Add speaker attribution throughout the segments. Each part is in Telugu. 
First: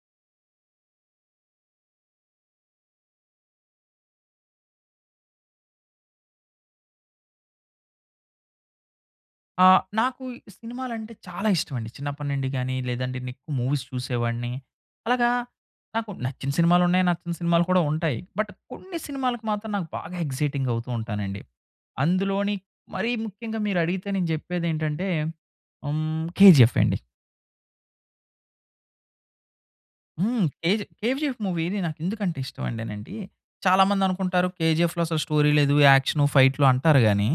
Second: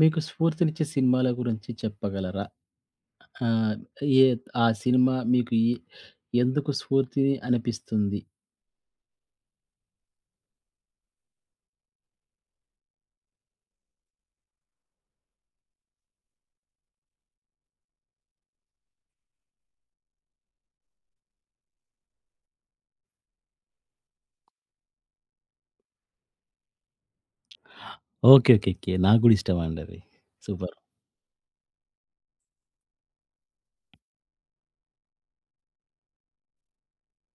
Speaker 1: మీకు స్ఫూర్తినిచ్చే సినిమాల గురించి చెప్పగలరా? ఆహ్, ఏ ఆ సినిమా మీకు ఎందుకు స్ఫూర్తిని అనిపిస్తుంది?
Speaker 2: ఆ! నాకు సినిమాలంటే చాలా ఇష్టమండి. చిన్నప్పటి నుండి గాని, లేదంటే నేనెక్కువ మూవీస్ చూసేవాడిని. అలాగా నాకు నచ్చిన సినిమాలున్నాయి. నచ్చని సినిమాలు కూడా ఉంటాయి. బట్ కొన్ని సినిమాలకు మాత్రం నాకు బాగా ఎక్సైటింగ్ అవుతూ ఉంటానండి. అందులోని మరీ ముఖ్యంగా మీరడిగితే నేను జెప్పేదేంటంటే హ్మ్, 'కేజీఎఫ్' అండి.
Speaker 1: ఓకే. ఓకే. ఓకే. నాకు గూడా ఇష్టమండి అది.
Speaker 2: హ్మ్.
Speaker 1: సూపర్.
Speaker 2: 'కేజీఎఫ్' మూవీ నాకెందుకంటే ఇష్టమంటేనండి, చాలామందనుకుంటారు 'కేజీఎఫ్‌లో' అసలు స్టోరీ లేదు, యాక్షను, ఫైట్లు అంటారు గానీ,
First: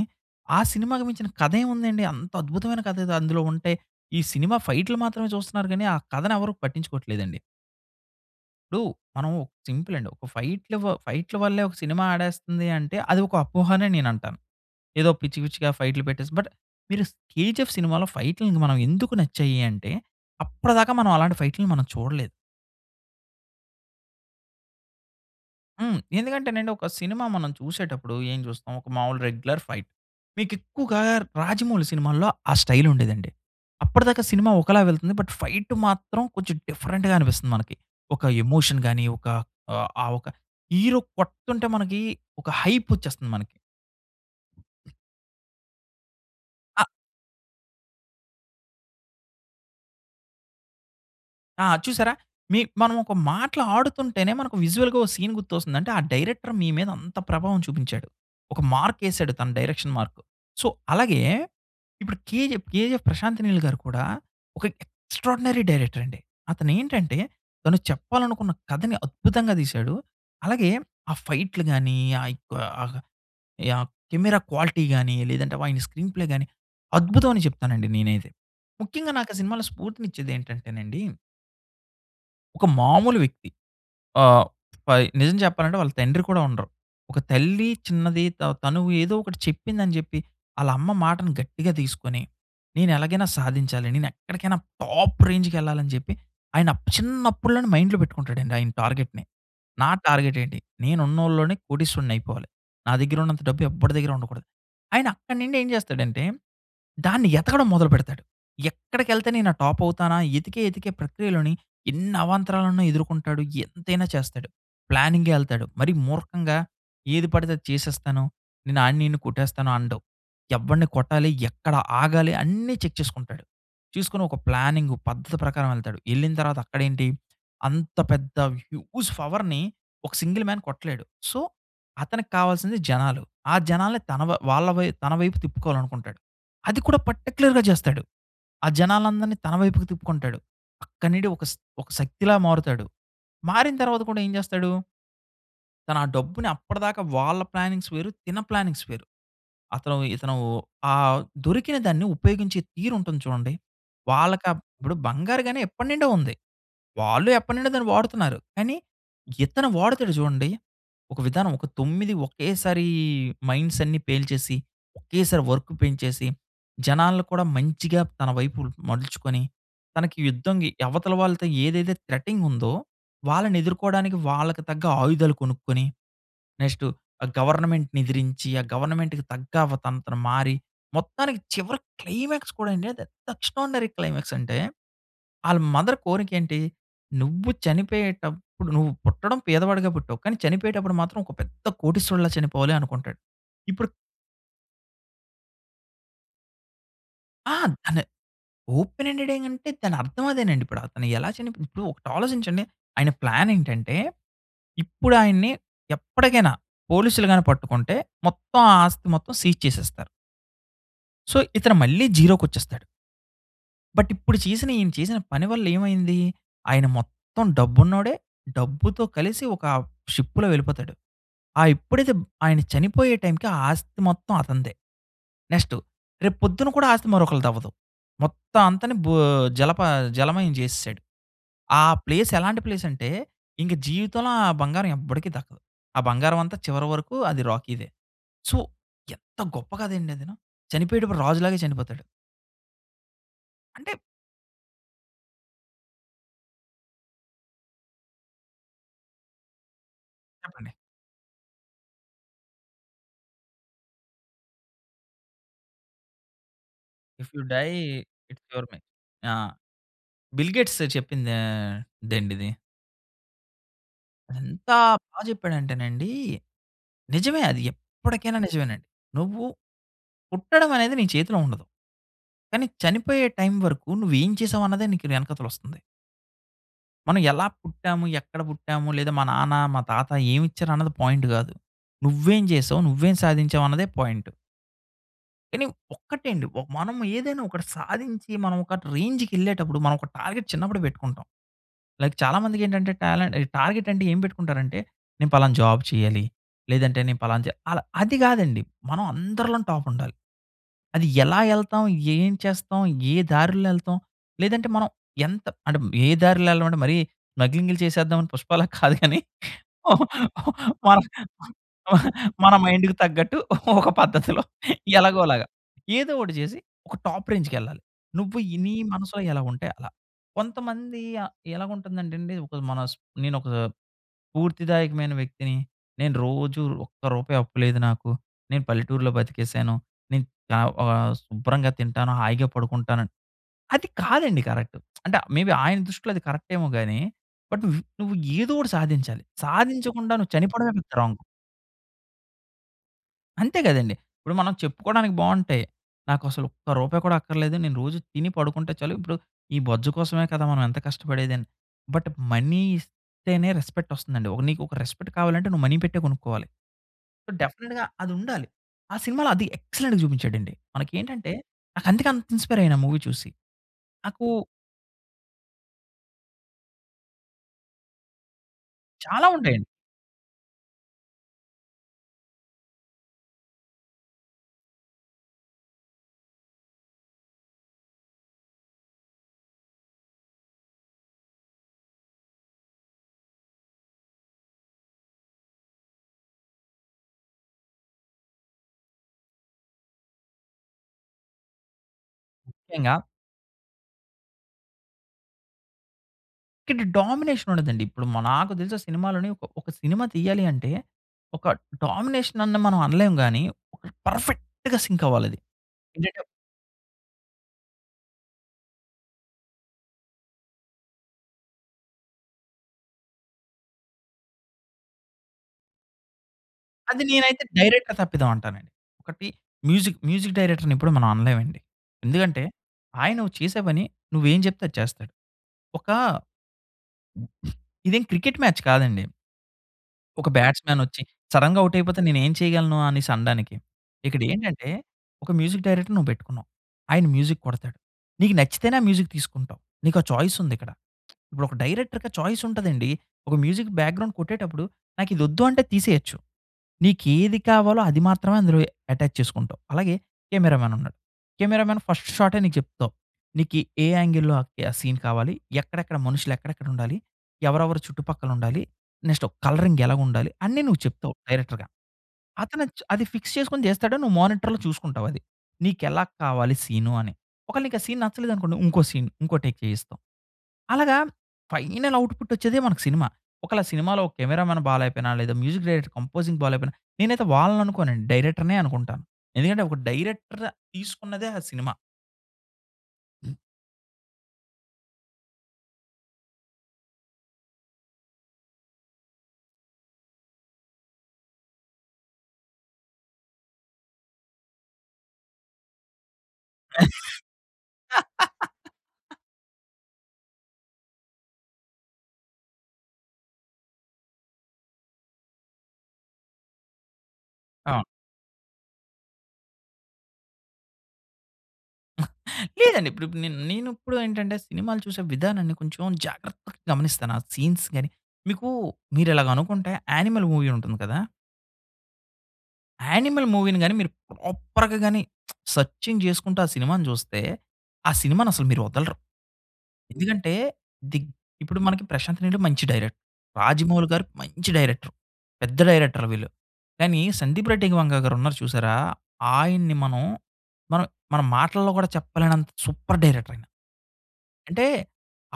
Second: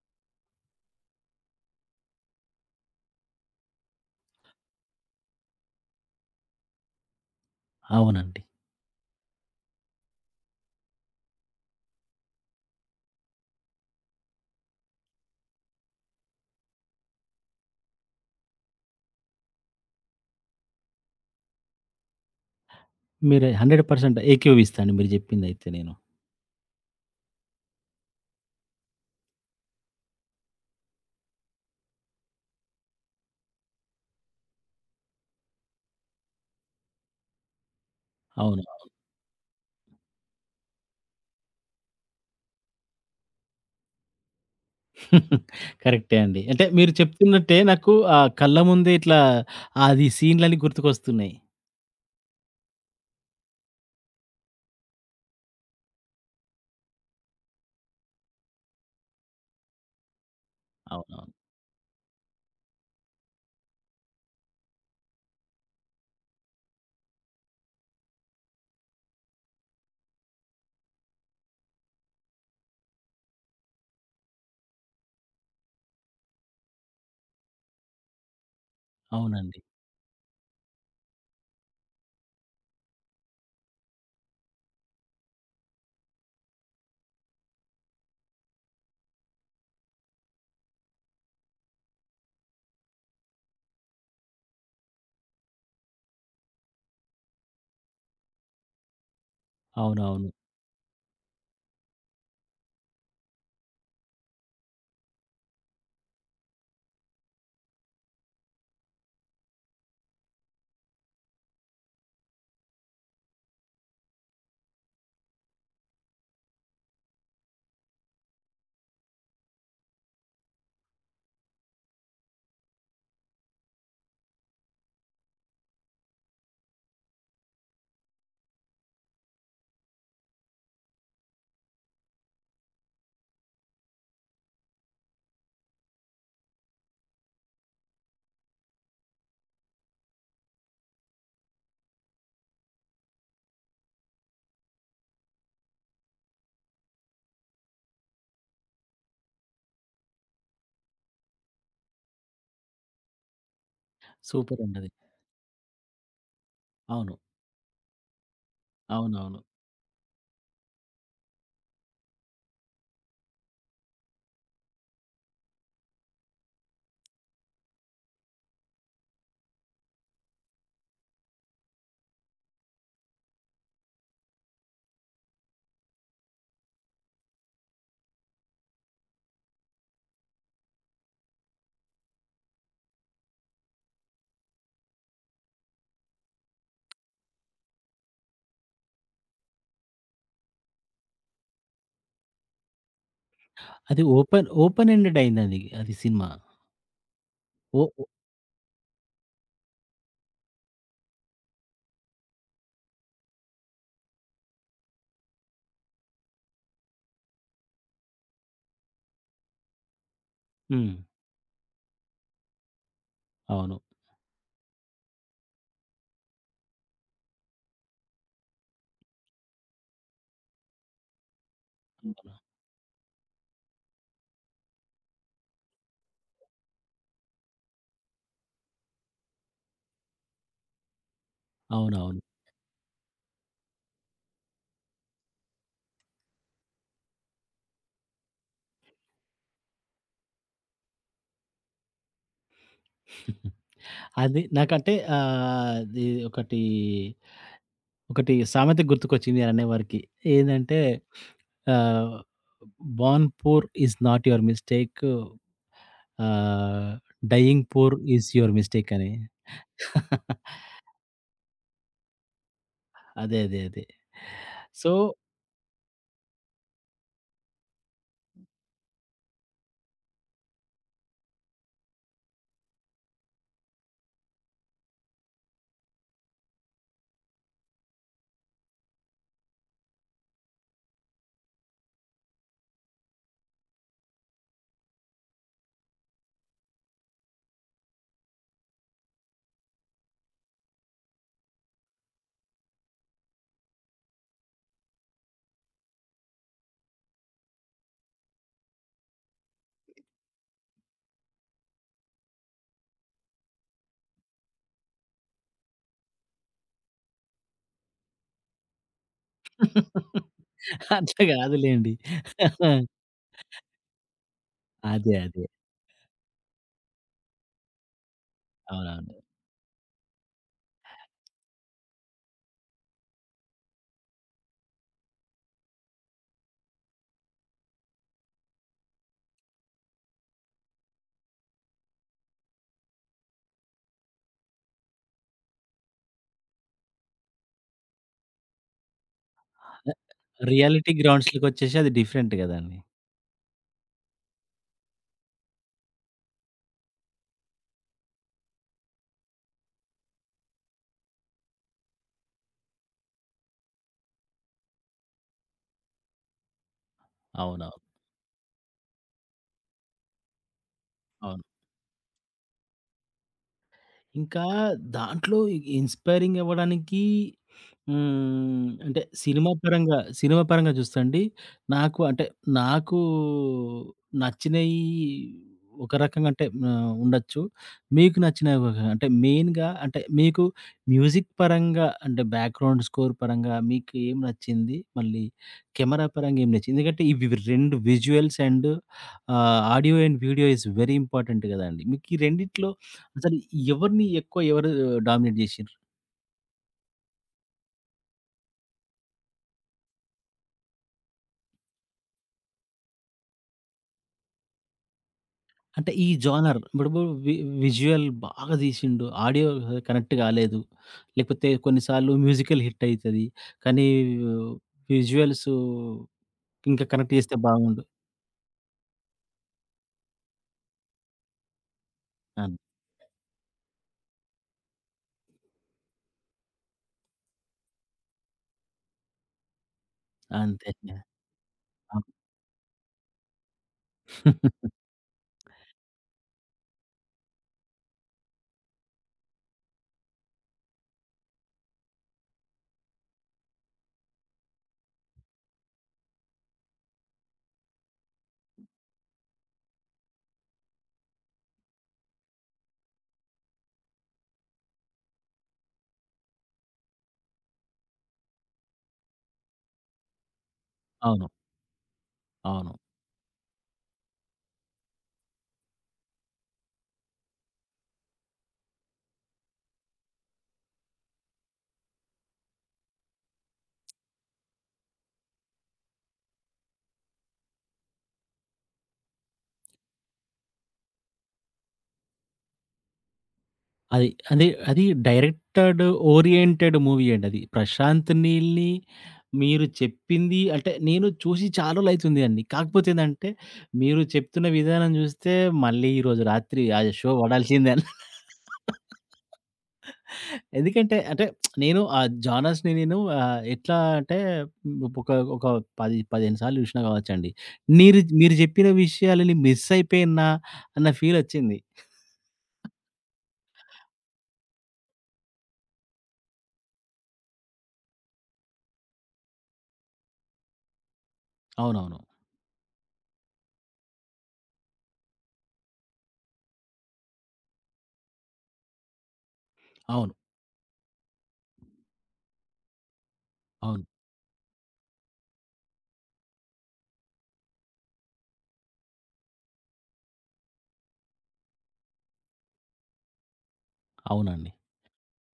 Speaker 2: ఆ సినిమాకి మించిన కథేముందండి? అంత అద్భుతమైన కథ అది అందులో ఉంటే, ఈ సినిమా ఫైట్లు మాత్రమే చూస్తున్నారు గానీ, ఆ కథనెవరు పట్టించుకోవట్లేదండి.
Speaker 1: అవునండి.
Speaker 2: ఇప్పుడు మనం సింపుల్ అండి. ఒక ఫైట్‌ల వల్లే ఒక సినిమా ఆడేస్తుంది అంటే, అది ఒక అపోహనే నేనంటాను. ఏదో పిచ్చి పిచ్చిగా ఫైట్లు పెట్టేసి బట్ మీరు 'కేజీఎఫ్' సినిమాలో ఫైట్‌లకి మనం ఎందుకు నచ్చాయి అంటే, అప్పటిదాకా మనం అలాంటి ఫైట్‌లని మనం చూడలేదు.
Speaker 1: మీరు 100% ఏకీభవిస్తా అండి మీరు జెప్పిందయితే నేను.
Speaker 2: హ్మ్. ఎందుకంటేనండి ఒక సినిమా మనం చూసేటప్పుడు ఏం చూస్తాం? ఒక మామూలు రెగ్యులర్ ఫైట్. మీకెక్కువగా 'రాజమౌళి' సినిమాల్లో ఆ స్టైల్ ఉండేదండి. అప్పటిదాకా సినిమా ఒకలా వెళ్తుంది. బట్ ఫైట్ మాత్రం కొంచెం డిఫరెంట్‌గా అనిపిస్తుంది మనకి. ఒక
Speaker 1: అవును.
Speaker 2: ఎమోషన్ గాని, ఒక ఆహ్, ఆ ఒక హీరో కొడుతుంటే మనకి ఒక హైప్ వచ్చేస్తుంది మనకి.
Speaker 1: కరెక్టే అండి. అంటే మీరు చెప్తున్నట్టే నాకు కళ్ళ ముందే ఇట్లా అది సీన్‌లన్నీ గుర్తుకొస్తున్నాయి.
Speaker 2: ఆ! చూసారా? మనం ఒక మాటలు ఆడుతుంటేనే మనకు విజువల్‌గా ఓ సీన్ గుర్తొస్తుంది. అంటే ఆ డైరెక్టర్ మీ మీద అంత ప్రభావం చూపించాడు. ఒక మార్కేసాడు తన డైరెక్షన్ మార్క్. సో, అలాగే
Speaker 1: అవునవును.
Speaker 2: ఇప్పుడు 'కేజీఎఫ్' ప్రశాంత్ నీల్ గారు కూడా ఒక ఎక్స్‌ట్రార్డినరీ డైరెక్టర్ అండి. అతనేంటంటే తను చెప్పాలనుకున్న కథని అద్భుతంగా తీశాడు. అలాగే ఆ ఫైట్‌లు గాని, ఆహ్, యొక్క ఆహ్, యాహ్, కెమెరా క్వాలిటీ గాని, లేదంటే ఆయన స్క్రీన్ ప్లే గాని అద్భుతం అని చెప్తానండి నేనైతే. ముఖ్యంగా నాకు ఆ
Speaker 1: అవునండి.
Speaker 2: సినిమాలో స్ఫూర్తినిచ్చేదేంటంటేనండి ఒక మామూలు వ్యక్తి. ఆహ్, పై నిజం చెప్పాలంటే వాళ్ళ తండ్రి కూడా ఉండరు. ఒక తల్లి చిన్నది తను ఏదో ఒకటి చెప్పిందని చెప్పి, ఆళ్ళ అమ్మ మాటను గట్టిగా తీసుకొని, నేనెలాగైనా సాధించాలి. నేనెక్కడికైనా టాప్ రేంజ్‌కెళ్ళాలని చెప్పి, ఆయన చిన్నప్పుడులోనే మైండ్‌లో పెట్టుకుంటాడండి ఆయన టార్గెట్‌ని. నా
Speaker 1: అవునవును.
Speaker 2: టార్గెట్ ఏంటి? నేనున్నోళ్ళలోనే కోటీశ్వరుడినయిపోవాలి. నా దగ్గర ఉన్నంత డబ్బు ఎవ్వడి దగ్గర ఉండకూడదు. ఆయన అక్కడి నుండి ఏం చేస్తాడంటే, దాన్ని ఎతకడం మొదలుపెడతాడు. ఎక్కడికెళ్తే నేను ఆ టాప్ అవుతానా? ఎతికే ఎతికే ప్రక్రియలోని ఎన్ని అవాంతరాలను ఎదుర్కొంటాడు. ఎంతైనా చేస్తాడు. ప్లానింగ్‌గా ఎళ్తాడు. మరి మూర్ఖంగా ఏది పడితే అది చేసేస్తాను. నేను ఆడిని ఈడిని కొట్టేస్తాను అనడు. ఎవడిని కొట్టాలి? ఎక్కడ ఆగాలి? అన్నీ చెక్ చేసుకుంటాడు. చూసుకొని ఒక ప్లానింగ్ పద్ధతి ప్రకారం ఎళ్తాడు. ఎళ్ళిన తర్వాత అక్కడేంటి అంత పెద్ద హ్యూజ్ పవర్‌ని ఒక సింగిల్ మ్యాన్ కొట్టలేడు. సో, అతనికి కావాల్సింది జనాలు. ఆ జనాల్ని తన వ వాళ్ళ వై తన వైపు తిప్పుకోవాలనుకుంటాడు. అది కూడా పర్టిక్యులర్‌గా చేస్తాడు. ఆ జనాలందరిని తన వైపుకి తిప్పుకుంటాడు. అక్కడి నుండి ఒక శక్తిలా మారుతాడు. మారిన తర్వాత కూడా ఏం చేస్తాడు? తను ఆ డబ్బుని అప్పటిదాకా వాళ్ళ ప్లానింగ్స్ వేరు. ప్లానింగ్స్ వేరు. ఇతను ఆహ్, దొరికిన దాన్ని ఉపయోగించే తీరుంటుంది చూడండి. వాళ్ళకా
Speaker 1: సూపర్ అండి అది.
Speaker 2: ఇప్పుడు బంగారు గని ఎప్పటి నుండో ఉంది.
Speaker 1: అవును.
Speaker 2: వాళ్ళు ఎప్పటినుండో దాన్ని వాడుతున్నారు. కానీ,
Speaker 1: అవునవును.
Speaker 2: ఇతను వాడుతాడు చూడండి. ఒక విధానం ఒక 9 ఒకేసారి మైండ్స్ అన్నీ పేల్చేసి, ఒకేసారి వర్క్ పెంచేసి, జనాల్ని కూడా మంచిగా తన వైపు మలుచుకొని, తనకి యుద్ధంగి అవతల వాళ్ళతో ఏదైతే థ్రెటింగ్ ఉందో, వాళ్ళని ఎదుర్కోవడానికి వాళ్ళకి తగ్గ ఆయుధాలు కొనుక్కొని నెక్స్ట్ ఆ గవర్నమెంట్‌ని ఎదిరించి, ఆ గవర్నమెంట్‌కి తగ్గ వ తను తను మారి, మొత్తానికి చివరి క్లైమాక్స్ కూడా అండి అది ఎంత ఎక్స్ట్రార్డినరీ క్లైమాక్స్ అంటే, ఆళ్ళ మదర్ కోరికేంటి, "నువ్వు చనిపోయేటప్పుడు నువ్వు పుట్టడం పేదవాడిగా పుట్టావు. కానీ చనిపోయేటప్పుడు మాత్రం ఒక పెద్ద కోటీశ్వరుడిలా చనిపోవాలి" అనుకుంటాడు. ఇప్పుడు
Speaker 1: అది ఓపెన్ ఓపెన్ ఎండెడ్ అయిందండి అది సినిమా.
Speaker 2: ఆ!
Speaker 1: ఓ.
Speaker 2: దాని ఓపెన్ ఎండెడ్ ఏంటంటే దాని అర్థం అదేనండి. ఇప్పుడు అతను ఎలా చనిపో ఇప్పుడు ఒకటి ఆలోచించండి. ఆయన ప్లాన్ ఏంటంటే, ఇప్పుడు ఆయన్ని ఎప్పటికైనా పోలీసులు గాని పట్టుకుంటే మొత్తం ఆ ఆస్తి మొత్తం సీజ్ చేసేస్తారు.
Speaker 1: హ్మ్.
Speaker 2: సో, ఇతను మళ్ళీ జీరోకొచ్చేస్తాడు.
Speaker 1: అవును.
Speaker 2: బట్ ఇప్పుడు ఈయన చేసిన పని వల్ల ఏమైంది? ఆయన మొత్తం డబ్బున్నోడే. డబ్బుతో కలిసి ఒక షిప్‌లో వెళ్ళిపోతాడు. ఆ ఎప్పుడైతే ఆయన చనిపోయే టైంకి ఆ ఆస్తి మొత్తం అతనిదే. నెక్స్ట్ రేపు పొద్దున కూడా ఆస్తి మరొకళ్ళదవ్వదు. మొత్తం అంతాని బో జలప జలమయం జేసేసాడు. ఆ
Speaker 1: అవునవును.
Speaker 2: ప్లేస్ ఎలాంటి ప్లేసంటే, ఇంక జీవితంలో ఆ బంగారం ఎవ్వడికి దక్కదు. ఆ బంగారం అంతా చివరి వరకు అది రాకీదే. సో, ఎంత గొప్ప కథండి అదిను. చనిపోయేటప్పుడు రాజులాగే చనిపోతాడు. అంటే
Speaker 1: అది నాకంటే అది ఒకటి సామెత గుర్తుకొచ్చింది నేననేవరకి.
Speaker 2: చెప్పండి.
Speaker 1: ఏందంటే ఆహ్, born poor is not your mistake. Ah,
Speaker 2: if you
Speaker 1: dying
Speaker 2: die
Speaker 1: poor is
Speaker 2: it's
Speaker 1: your
Speaker 2: your may
Speaker 1: mistake అని.
Speaker 2: ఆ! బిల్ గేట్స్ చెప్పిందే దండిది.
Speaker 1: అదే. అదే. అదే.
Speaker 2: ఎంత
Speaker 1: సో,
Speaker 2: బా చెప్పాడంటేనండి, నిజమే అది ఎప్పటికైనా నిజమేనండి. నువ్వు పుట్టడం అనేది నీ చేతిలో ఉండదు. కానీ చనిపోయే టైం వరకు నువ్వేం చేసావు అన్నదే నీకు వెనకతలొస్తుంది. మనం ఎలా పుట్టాము, ఎక్కడ పుట్టాము, లేదా మా నాన్న, మా తాత ఏమిచ్చారు అన్నది పాయింట్ కాదు. నువ్వేం చేసావు, నువ్వేం సాధించావు అన్నదే పాయింట్. కానీ ఒక్కటే అండి, మనం ఏదైనా ఒకటి సాధించి, మనం ఒక రేంజ్‌కెళ్ళేటప్పుడు, మనం ఒక టార్గెట్ చిన్నప్పుడు పెట్టుకుంటాం. లైక్ చాలామందికేంటంటే టాలెంట్ టార్గెట్ అంటే ఏం పెట్టుకుంటారంటే, నేను పలానా జాబ్ చేయాలి. లేదంటే నేను పలానా చే అలా అది కాదండి. మనం అందరిలోని టాప్ ఉండాలి. అది ఎలా ఎళ్తాం? ఏం చేస్తాం? ఏ దారుల్లో ఎళ్తాం? లేదంటే మనం ఎంత అంటే ఏ దారిలో ఎళ్ళమంటే మరీ స్మగ్లింగ్‌లు చేసేద్దామని పుష్పలా కాదు గాని మన
Speaker 1: అట్లా కాదులెండి.
Speaker 2: మన మైండ్‌కి తగ్గట్టు ఒక పద్ధతిలో
Speaker 1: అదే.
Speaker 2: ఎలాగోలాగా
Speaker 1: అదే.
Speaker 2: ఏదో ఒకటి చేసి ఒక టాప్ రేంజ్‌కెళ్ళాలి. నువ్వు నీ
Speaker 1: అవునవును.
Speaker 2: మనసులో ఎలా ఉంటే అలా. కొంతమంది ఎలాగుంటుందంటేండి ఒక మన స్ నేనొక స్ఫూర్తిదాయకమైన వ్యక్తిని. నేను రోజు ఒక్క రూపాయి అప్పు లేదు నాకు. నేను పల్లెటూరులో బతికేసాను. నేను ఆహ్, ఆహ్, శుభ్రంగా తింటాను, హాయిగా పడుకుంటాను. అది కాదండి కరెక్ట్. అంటే మే బీ ఆయన దృష్టిలో అది కరెక్టేమో గాని, బట్ నువ్వు నువ్వు ఏదో ఒకటి సాధించాలి. సాధించకుండా నువ్వు చనిపోవడమే పెద్ద
Speaker 1: రియాలిటీ
Speaker 2: రాంగ్.
Speaker 1: గ్రౌండ్స్‌లోకొచ్చేసి అది డిఫరెంట్ కదండీ.
Speaker 2: అంతే కదండీ! ఇప్పుడు మనం చెప్పుకోవడానికి బావుంటాయి. నాకసలు ఒక్క రూపాయి కూడా అక్కర్లేదు. నేను రోజు తిని పడుకుంటే చాలు. ఇప్పుడు ఈ బొజ్జు కోసమే కదా మనం ఎంత కష్టపడేదని. బట్ మనీ ఇస్తేనే రెస్పెక్ట్ వస్తుందండి. నీకు ఒక రెస్పెక్ట్ కావాలంటే నువ్వు మనీ పెట్టే కొనుక్కోవాలి. సో,
Speaker 1: అవునవును.
Speaker 2: డెఫినిట్‌గా అది ఉండాలి. ఆ సినిమాలో అది ఎక్సలెంట్‌గా చూపించాడండి. మనకేంటంటే,
Speaker 1: అవును.
Speaker 2: నాకు అందుకే అంత ఇన్‌స్పైర్ అయ్యాను ఆ మూవీ చూసి. నాకు
Speaker 1: ఇంకా దాంట్లో ఇన్‌స్పైరింగ్ అవ్వడానికి హ్మ్. అంటే
Speaker 2: చాలా
Speaker 1: సినిమా
Speaker 2: ఉంటాయండి.
Speaker 1: పరంగా, సినిమా పరంగా చూస్తే అండి నాకు అంటే నాకు నచ్చినయి ఒక రకంగా అంటే ఉండొచ్చు. మీకు నచ్చినవి ఒక రకంగా. అంటే మెయిన్‌గా అంటే మీకు మ్యూజిక్ పరంగా అంటే బ్యాక్‌గ్రౌండ్ స్కోర్ పరంగా మీకు ఏం నచ్చింది? మళ్ళీ కెమెరా పరంగా ఏం నచ్చింది? ఎందుకంటే ఇవి 2 visuals and audio and video is very important కదండీ. మీకు ఈ రెండిట్లో
Speaker 2: ముఖ్యంగా
Speaker 1: అసలు ఎవరిని ఎక్కువ ఎవరు డామినేట్ జేషిర్రు?
Speaker 2: ఇక్కడ డామినేషన్ ఉండదండి. ఇప్పుడు నాకు తెలిసి సినిమాలోని ఒక ఒక సినిమా తీయాలి అంటే, ఒక డామినేషన్ అని మనం అనలేం గానీ, ఒక పర్ఫెక్ట్‌గా సింక్ అవ్వాలది.
Speaker 1: అంటే ఈ
Speaker 2: ఏంటంటే
Speaker 1: జోనర్ ఇప్పుడు విజువల్ బాగా తీసిండు. ఆడియో కనెక్ట్ కాలేదు. లేకపోతే కొన్నిసార్లు మ్యూజికల్ హిట్ అయితది. కానీ విజువల్స్ ఇంకా
Speaker 2: అది
Speaker 1: కనెక్ట్ చేస్తే
Speaker 2: నేనైతే
Speaker 1: బాగుండు.
Speaker 2: డైరెక్టర్ తప్పిదం అంటానండి. ఒకటి మ్యూజిక్ డైరెక్టర్‌ని ఎప్పుడు మనం అనలేమండి. ఎందుకంటే
Speaker 1: అన్
Speaker 2: ఆయన చేసే పని నువ్వేం చెప్తే అది చేస్తాడు. ఒక ఇదేం క్రికెట్ మ్యాచ్ కాదండి. ఒక
Speaker 1: అంతే.
Speaker 2: బ్యాట్స్‌మ్యానొచ్చి సడెన్‌గా ఔట్ అయిపోతే
Speaker 1: అవును.
Speaker 2: నేనేం చేయగలను అనేసి అనడానికి. ఇక్కడేంటంటే ఒక మ్యూజిక్ డైరెక్టర్ నువ్వు పెట్టుకున్నావు. ఆయన మ్యూజిక్ కొడతాడు. నీకు నచ్చితేనే ఆ మ్యూజిక్ తీసుకుంటావు. నీకా చాయిస్ ఉందిక్కడ. ఇప్పుడు ఒక డైరెక్టర్‌కి ఆ చాయిస్ ఉంటదండి. ఒక మ్యూజిక్ బ్యాక్‌గ్రౌండ్ కొట్టేటప్పుడు నాకిదొద్దు అంటే తీసేయొచ్చు. నీకేది కావాలో అది మాత్రమే అందులో అటాచ్ చేసుకుంటావు. అలాగే కెమెరామాన్ ఉన్నాడు. కెమెరామాన్ ఫస్ట్ షాటే నీకు చెప్తావు. నీకు ఏ యాంగిల్‌లో ఆ సీన్ కావాలి? ఎక్కడెక్కడ మనుషులు ఎక్కడెక్కడ ఉండాలి? ఎవరెవరు చుట్టుపక్కల ఉండాలి? నెక్స్ట్ కలరింగ్ ఎలాగుండాలి? అన్నీ నువ్వు చెప్తావు
Speaker 1: అవును.
Speaker 2: డైరెక్టర్‌గా. అతను
Speaker 1: అవును.
Speaker 2: అది ఫిక్స్ చేసుకొని చేస్తాడు. నువ్వు మానిటర్‌లో చూసుకుంటావు అది. నీకెలా కావాలి సీను అని. ఒకవేళ నీకు ఆ సీన్ నచ్చలేదనుకోండి ఇంకో టేక్ చేయిస్తాం. అలాగా ఫైనల్ ఔట్‌పుట్ వచ్చేదే మనకు సినిమా. ఒకవేళ సినిమాలో కెమెరామాన్ బాలేపోయినా లేదా మ్యూజిక్ డైరెక్టర్ కంపోజింగ్ బాలేపోయినా నేనైతే వాళ్ళని అనుకోనండి. డైరెక్టర్‌నే అనుకుంటాను. ఎందుకంటే ఒక డైరెక్టర్ తీసుకున్నదే ఆ సినిమా.
Speaker 1: అది డైరెక్టెడ్ ఓరియెంటెడ్ మూవీ అండి అది. 'ప్రశాంత్ నీల్‌ని' మీరు చెప్పింది అంటే నేను చూసి చాలా రోజులైతుంది అండి. కాకపోతే ఏందంటే మీరు చెప్తున్న విధానం చూస్తే మళ్ళీ ఈరోజు రాత్రి ఆ షో పడాల్సిందే ఎందుకంటే అంటే నేను ఆ జానర్స్‌ని నేను ఎట్లా అంటే ఒక ఒక 10, 15 సార్లు చూసినా కావచ్చండి.
Speaker 2: అవును.
Speaker 1: నీరు మీరు మీరు చెప్పిన విషయాలని మిస్ అయిపోయినా అన్న ఫీల్ వచ్చింది.
Speaker 2: లేదండి. ఇప్పుడు ఇప్పుడు నేను నేనిప్పుడు ఏంటంటే సినిమాలు చూసే విధానాన్ని కొంచెం జాగ్రత్తగా గమనిస్తాను. ఆ సీన్స్ గాని. మీకు మీరిలాగ అనుకుంటే 'యానిమల్' మూవీ ఉంటుంది కదా!
Speaker 1: అవునవును.
Speaker 2: 'యానిమల్' మూవీని గాని మీరు ప్రాపర్‌గా గాని సెర్చింగ్ చేసుకుంటూ ఆ సినిమాని చూస్తే, ఆ సినిమానసలు మీరు వదలరు.
Speaker 1: అవును.
Speaker 2: ఎందుకంటే దిగ్ ఇప్పుడు మనకి 'ప్రశాంత్ నీళ్ళు' మంచి డైరెక్టర్.
Speaker 1: అవును.
Speaker 2: 'రాజమౌళి' గారు మంచి డైరెక్టర్. పెద్ద డైరెక్టర్లు వీళ్ళు. కానీ 'సందీప్ రెడ్డి వంగ' గారున్నారు చూసారా? ఆయన్ని మనం మన మాటల్లో కూడా చెప్పలేనంత సూపర్ డైరెక్టర్ ఆయన.
Speaker 1: అవునండి.
Speaker 2: అంటే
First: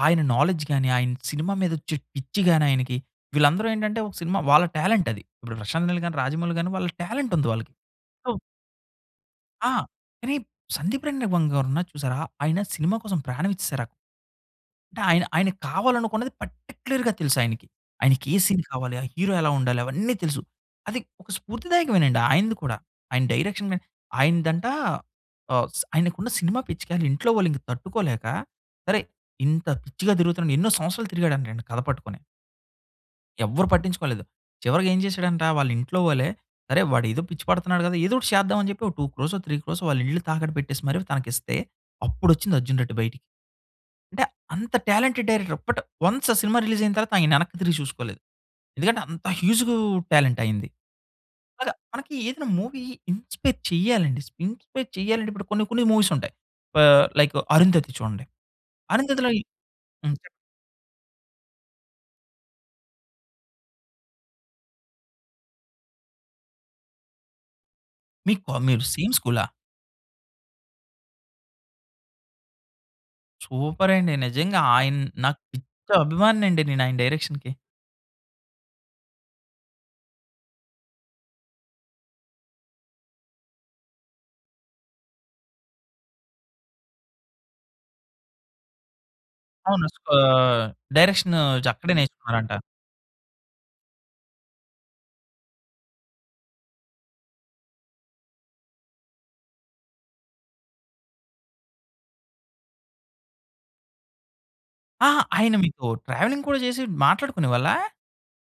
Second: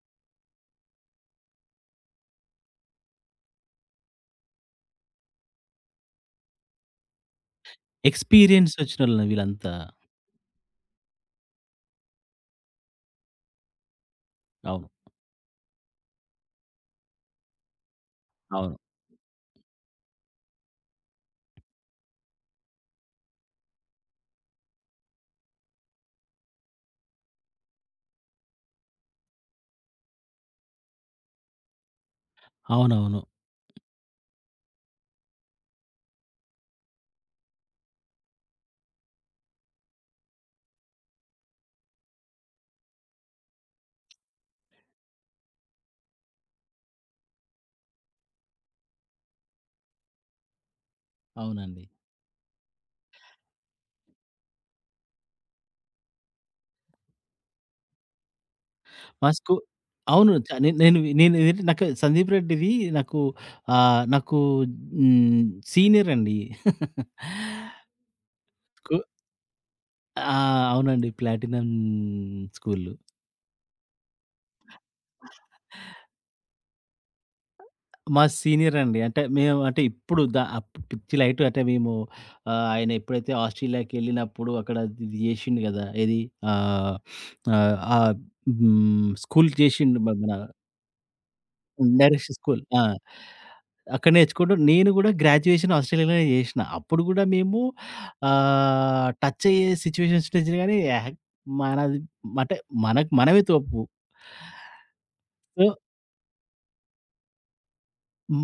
Speaker 2: ఆయన నాలెడ్జ్ గాని, ఆయన సినిమా మీదొచ్చే పిచ్చి గాని ఆయనకి, వీళ్ళందరూ ఏంటంటే ఒక సినిమా వాళ్ళ టాలెంట్ అది. ఇప్పుడు 'ప్రశాంత్ నీల్' గాని, 'రాజమౌళి' గాని వాళ్ళ టాలెంట్ ఉంది వాళ్ళకి. సో
Speaker 1: ఎక్స్‌పీరియన్స్ ఒచ్చినోళ్ళే
Speaker 2: ఆ!
Speaker 1: వీళ్ళంతా.
Speaker 2: కానీ 'సందీప్ రెడ్డి వంగ' గారున్నారు చూసారా? ఆయన సినిమా కోసం ప్రాణం ఇచ్చేసారు.
Speaker 1: అవును.
Speaker 2: అంటే ఆయనకి కావాలనుకున్నది పర్టిక్యులర్‌గా తెలుసాయనకి. ఆయనకి ఆయనకి ఏ సీన్
Speaker 1: అవును.
Speaker 2: కావాలి, ఆ హీరో ఎలా ఉండాలి అవన్నీ తెలుసు. అది ఒక స్ఫూర్తిదాయకమేనండి ఆయనది కూడా. ఆయన డైరెక్షన్ గాని ఆయనదంట ఆహ్, స్ ఆయనకున్న సినిమా పిచ్చికి ఆళ్ళ ఇంట్లో వాళ్ళు ఇంక తట్టుకోలేక, సరే ఇంత పిచ్చిగా తిరుగుతున్నాడు ఎన్నో సంవత్సరాలు తిరిగాడంటండి కథ పట్టుకొని.
Speaker 1: అవునవును.
Speaker 2: ఎవ్వరు పట్టించుకోలేదు. చివరికి ఏం చేశాడంట వాళ్ళ ఇంట్లో వాళ్ళే, సరే వాడేదో పిచ్చి పడుతున్నాడు కదా! ఏదో ఒకటి చేద్దాం అని చెప్పి ఒక 2,00,00,000 3,00,00,000 వాళ్ళ ఇల్లు తాకట్టు పెట్టేసి మరి తనకిస్తే అప్పుడొచ్చింది 'అర్జున్ రెడ్డి' బయటికి. అంటే అంత టాలెంటెడ్ డైరెక్టర్. బట్ వన్స్ ఆ సినిమా రిలీజ్ అయిన తర్వాత ఆయన వెనక్కి తిరిగి చూసుకోలేదు. ఎందుకంటే అంత హ్యూజు టాలెంట్ అయింది. అలాగా
Speaker 1: అవునండి.
Speaker 2: మనకి ఏదైనా మూవీ ఇన్‌స్పైర్ చేయాలండి. ఇన్‌స్పైర్ చేయాలంటే ఇప్పుడు కొన్ని కొన్ని మూవీస్ ఉంటాయి. లైక్ 'అరుంధతి' చూడండి.
Speaker 1: మా
Speaker 2: 'అరుంధతిలో'
Speaker 1: స్కూ
Speaker 2: హ్మ్.
Speaker 1: అవును.
Speaker 2: చెప్పండి.
Speaker 1: చ నే నేను నేను ఏంటి నాకు సందీప్ రెడ్డిది నాకు నాకు హ్మ్. సీనియర్ అండి.
Speaker 2: మీరు
Speaker 1: స్కు
Speaker 2: సేమ్ స్కూలా?
Speaker 1: ఆ! అవునండి. Platinum school.
Speaker 2: సూపర్ అండి. నిజంగా ఆయన నాకు పిచ్చ అభిమానినండి నేను ఆయన డైరెక్షన్‌కి.
Speaker 1: మా సీనియర్ అండి. అంటే మేము అంటే ఇప్పుడు ద అప్ పిచ్చి లైటు అంటే మేము ఆయన ఎప్పుడైతే ఆస్ట్రేలియాకెళ్ళినప్పుడు అక్కడ ఇది జేషిండు గదా! ఏది ఆహ్, ఆహ్, ఆహ్, హ్మ్. స్కూల్
Speaker 2: అవును.
Speaker 1: చేషిండు మన
Speaker 2: ఆహ్, డైరెక్షన్
Speaker 1: హ్మ్.
Speaker 2: అక్కడే
Speaker 1: డైరెక్షన్
Speaker 2: నేర్చుకున్నారంట.
Speaker 1: స్కూల్. ఆ! అక్కడ నేర్చుకోవడం. నేను గూడా గ్రాడ్యుయేషన్ ఆస్ట్రేలియాలోనే జేషిన. అప్పుడు గూడా మేము టచ్ అయ్యే సిచ్యువేషన్స్ వచ్చినా గానీ యాహ్! మనది అంటే మనకు మనమే తప్పు.
Speaker 2: ఆహా! ఆయన
Speaker 1: సో,
Speaker 2: మీతో ట్రావెలింగ్ కూడా చేసి మాట్లాడుకునేవాళ్ళా?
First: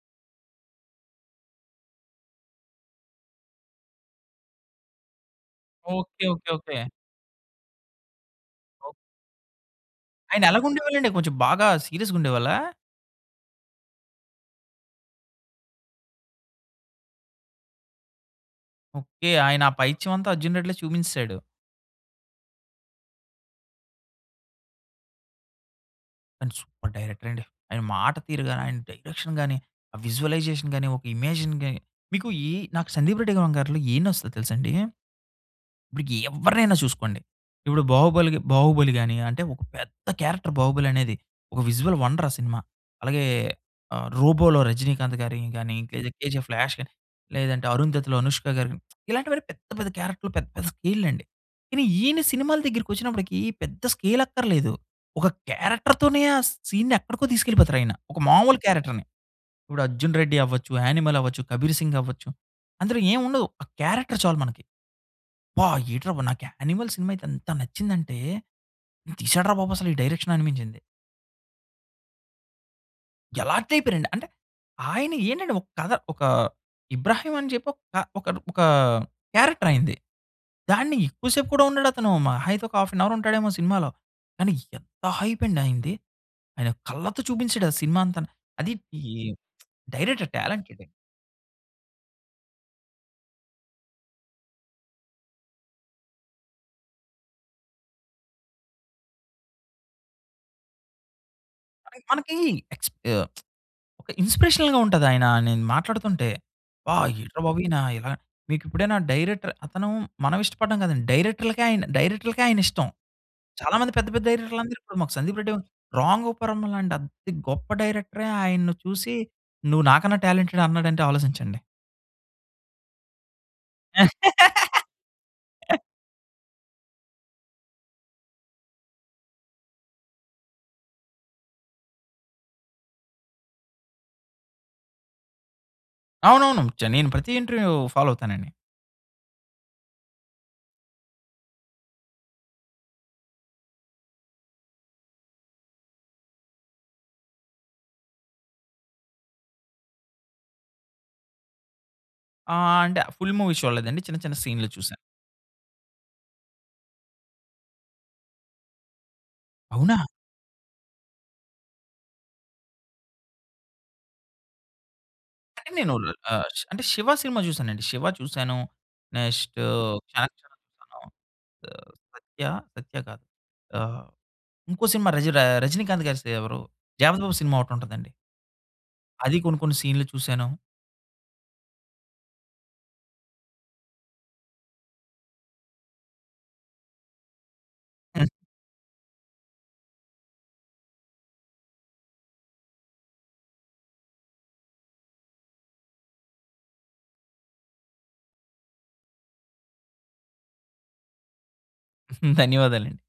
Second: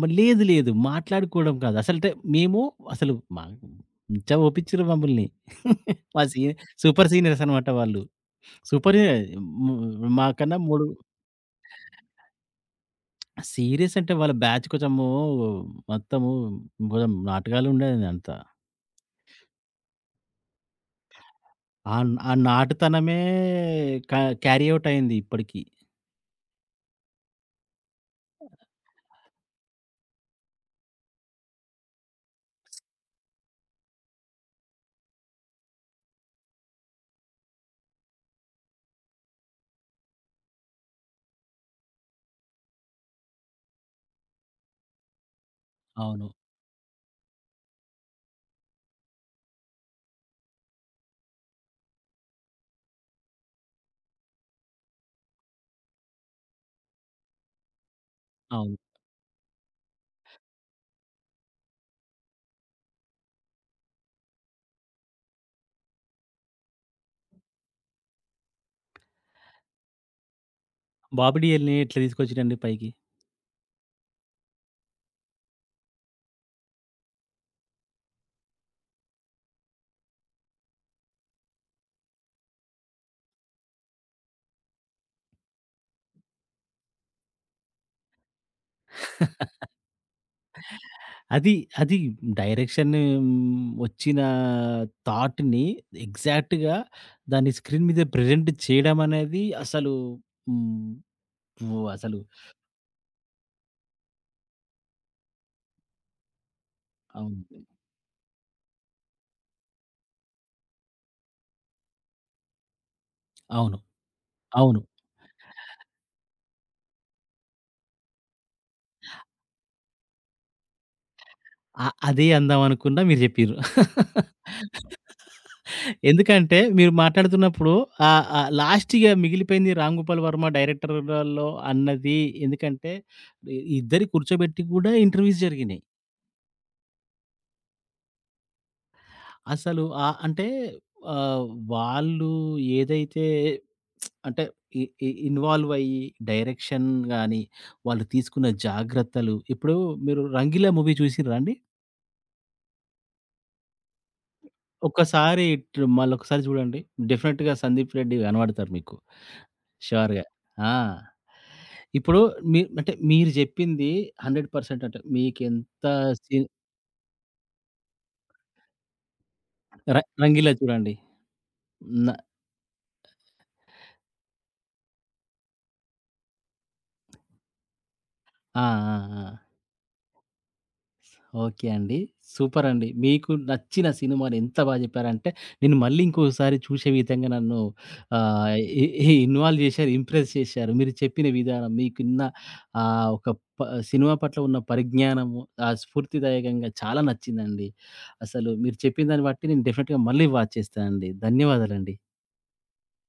Speaker 1: లేదు లేదు. మాట్లాడుకోవడం కాదు. అసలంటే మేము అసలు మా నుంచా ఒప్పించిర్రు మమ్మల్ని. మా
Speaker 2: okay. Okay.
Speaker 1: Senior
Speaker 2: okay.
Speaker 1: Super seniors అనమాట వాళ్ళు. సూపర్ మా
Speaker 2: ఆయన
Speaker 1: కన్నా 3.
Speaker 2: ఎలాగుండేవాళ్ళండి? కొంచెం బాగా సీరియస్‌గుండేవాళ్ళా?
Speaker 1: సీరియస్ అంటే వాళ్ళ బ్యాచ్ కొంచెము మొత్తము కొంచెం నాటకాలుండేది అంతా.
Speaker 2: ఓకే. ఆయన ఆ పైచ్యం అంతా 'అర్జున్ రెడ్డి'లో చూపించేసాడు.
Speaker 1: ఆ! ఆ నాటుతనమే క క్యారీ ఔట్ అయింది ఇప్పటికి.
Speaker 2: కానీ సూపర్ డైరెక్టర్ అండి. ఆయన మాట తీరు గాని, ఆయన డైరెక్షన్ గాని, ఆ విజువలైజేషన్ గాని, ఒక ఇమేజిన్ గాని మీకు ఈ నాకు 'సందీప్ రెడ్డి' గారిలో ఏం నచ్చుతదో తెలుసండి? ఇప్పుడు ఎవ్వరినైనా చూసుకోండి. ఇప్పుడు 'బాహుబలి' గాని, అంటే ఒక పెద్ద క్యారెక్టర్ 'బాహుబలి' అనేది. ఒక విజువల్ వండర్ ఆ సినిమా. అలాగే 'రోబో'లో 'రజనీకాంత్' గారి గాని, లేదా
Speaker 1: అవును.
Speaker 2: 'కేజీఎఫ్' 'ఫ్లాష్' గాని, లేదంటే 'అరుంధతి'లో 'అనుష్క' గారు గాని, ఇలాంటివన్నీ పెద్ద పెద్ద క్యారెక్టర్‌లు పెద్ద పెద్ద స్కేల్‌లండి. కానీ ఈయన సినిమాల దగ్గరికొచ్చినప్పటికి పెద్ద స్కేల్ అక్కర్లేదు. ఒక క్యారెక్టర్‌తోనే ఆ సీన్‌ని ఎక్కడికో తీసుకెళ్ళిపోతారాయన. ఒక మామూలు
Speaker 1: అవును.
Speaker 2: క్యారెక్టర్‌ని. ఇప్పుడు 'అర్జున్ రెడ్డి' అవ్వచ్చు, 'యానిమల్' అవ్వచ్చు, 'కబీర్ సింగ్' అవ్వచ్చు. అందులో ఏముండదు. ఆ క్యారెక్టర్ చాలు మనకి. అబ్బా! ఏట్రా బాబు! నాకు 'యానిమల్' సినిమా అయితే ఎంత నచ్చిందంటే, తీసాడు రా బాబు అసలు ఈ డైరెక్షన్ అనిపించింది.
Speaker 1: 'బాబిడియల్‌ని' ఎట్లా తీసుకొచ్చిరండి పైకి.
Speaker 2: ఎలాక్ట్ అయిపోయారండి. అంటే ఆయన ఏంటంటే ఒక కథ ఒక 'ఇబ్రాహీం' అని చెప్పి ఒక క- ఒక ఒక క్యారెక్టర్ ఆయనది. దాన్ని ఎక్కువ సేపు కూడా ఉండడు అతను. మహా అయితే ఒక హాఫ్ అన్ అవర్ ఉంటాడేమో సినిమాలో. కానీ ఎంత హైప్ అండి ఆయనది. ఆయన కళ్ళతో చూపించాడు ఆ సినిమా అంతాను. అది ఈ డైరెక్టర్ టాలెంటెడ్.
Speaker 1: అది అది డైరెక్షన్ వచ్చిన థాట్‌ని ఎగ్జాక్ట్‌గా దాన్ని స్క్రీన్ మీద ప్రెజెంట్ చేయడం అనేది అసలు హ్మ్. అసలు
Speaker 2: మనకి ఎక్స్ ఆహ్ ఒక ఇన్స్‌పిరేషనల్‌గా ఉంటదాయన. నేను మాట్లాడుతుంటే, అబ్బా! ఏంట్రా బాబు
Speaker 1: అవును.
Speaker 2: ఈయన ఇలా మీకిప్పుడైనా డైరెక్టర్ అతను మనం ఇష్టపడడం కాదండి. డైరెక్టర్‌లకే ఆయనిష్టం. చాలా
Speaker 1: అవును.
Speaker 2: మంది పెద్ద పెద్ద డైరెక్టర్లందరూ
Speaker 1: అవును.
Speaker 2: ఇప్పుడు మాకు 'సందీప్ రెడ్డి' 'రాంగ్ పరిమళ' లాంటి అతి గొప్ప డైరెక్టరే ఆయన్ను చూసి, నువ్వు నాకన్నా టాలెంటెడ్ అన్నాడంటే ఆలోచించండి.
Speaker 1: ఆ! అదే అందాం అనుకున్నా మీరు జెప్పిర్రు. ఎందుకంటే మీరు మాట్లాడుతున్నప్పుడు ఆహ్, ఆహ్, లాస్ట్ ఇగ మిగిలిపోయింది 'రామ్ గోపాల్ వర్మ' డైరెక్టర్‌లో అన్నది ఎందుకంటే ఇద్దరిని కూర్చోబెట్టి గూడా ఇంటర్వ్యూస్ జరిగినాయి.
Speaker 2: అవునవును. నేను ప్రతి ఇంటర్వ్యూ ఫాలో అవుతానండి.
Speaker 1: అసలు అంటే ఆహ్, వాళ్ళు ఏదైతే అంటే ఇ ఇ ఇన్వాల్వ్ అయ్యి డైరెక్షన్ గాని, వాళ్ళు తీసుకున్న జాగ్రత్తలు ఇప్పుడు మీరు 'రంగీలా' మూవీ చూసిర్రా అండి?
Speaker 2: ఆహ్, అంటే ఫుల్ మూవీస్ చూడలేదండి. చిన్న చిన్న సీన్‌లు చూసాను.
Speaker 1: ఒక్కసారి ఇటు మళ్ళొకసారి చూడండి. డెఫినిట్‌గా 'సందీప్ రెడ్డి' కనపడతారు మీకు.
Speaker 2: అవునా?
Speaker 1: ష్యూర్‌గా. ఆ! ఇప్పుడు మీ అంటే మీరు జెప్పింది 100% అంటే
Speaker 2: అంటే
Speaker 1: మీకెంత
Speaker 2: నేను
Speaker 1: సీన్
Speaker 2: అంటే 'శివ' సినిమా చూసానండి. 'శివ' చూసాను. నెక్స్ట్
Speaker 1: ర
Speaker 2: 'క్షణం
Speaker 1: 'రంగీలా'
Speaker 2: క్షణం'
Speaker 1: చూడండి.
Speaker 2: చూసాను. ఆహ్,
Speaker 1: న
Speaker 2: 'సత్య' కాదు. ఆహ్, ఇంకో సినిమా రజ ర 'రజనీకాంత్' గారి సి ఎవరు 'జగపతి బాబు' సినిమా ఒకటుంటదండి.
Speaker 1: ఆ! ఆ! ఆ!
Speaker 2: అది కొన్ని కొన్ని సీన్‌లు చూసాను.
Speaker 1: ఓకే అండి. సూపరండి. మీకు నచ్చిన సినిమాని ఎంత బా జెప్పారంటే, నేను మళ్ళీ ఇంకోసారి చూసే విధంగా నన్ను ఆహ్, ఇ ఇ ఇన్వాల్వ్ జేశారు, ఇంప్రెస్ చేశారు. మీరు చెప్పిన విధానం, మీకున్న ఒక ప సినిమా పట్ల ఉన్న పరిజ్ఞానము, ఆ స్ఫూర్తిదాయకంగా చాలా నచ్చిందండి. అసలు మీరు చెప్పిన దాన్ని బట్టి నేను డెఫినిట్‌గా మళ్ళీ వాచ్ చేస్తానండి. ధన్యవాదాలండి.
Speaker 2: ధన్యవాదాలండి.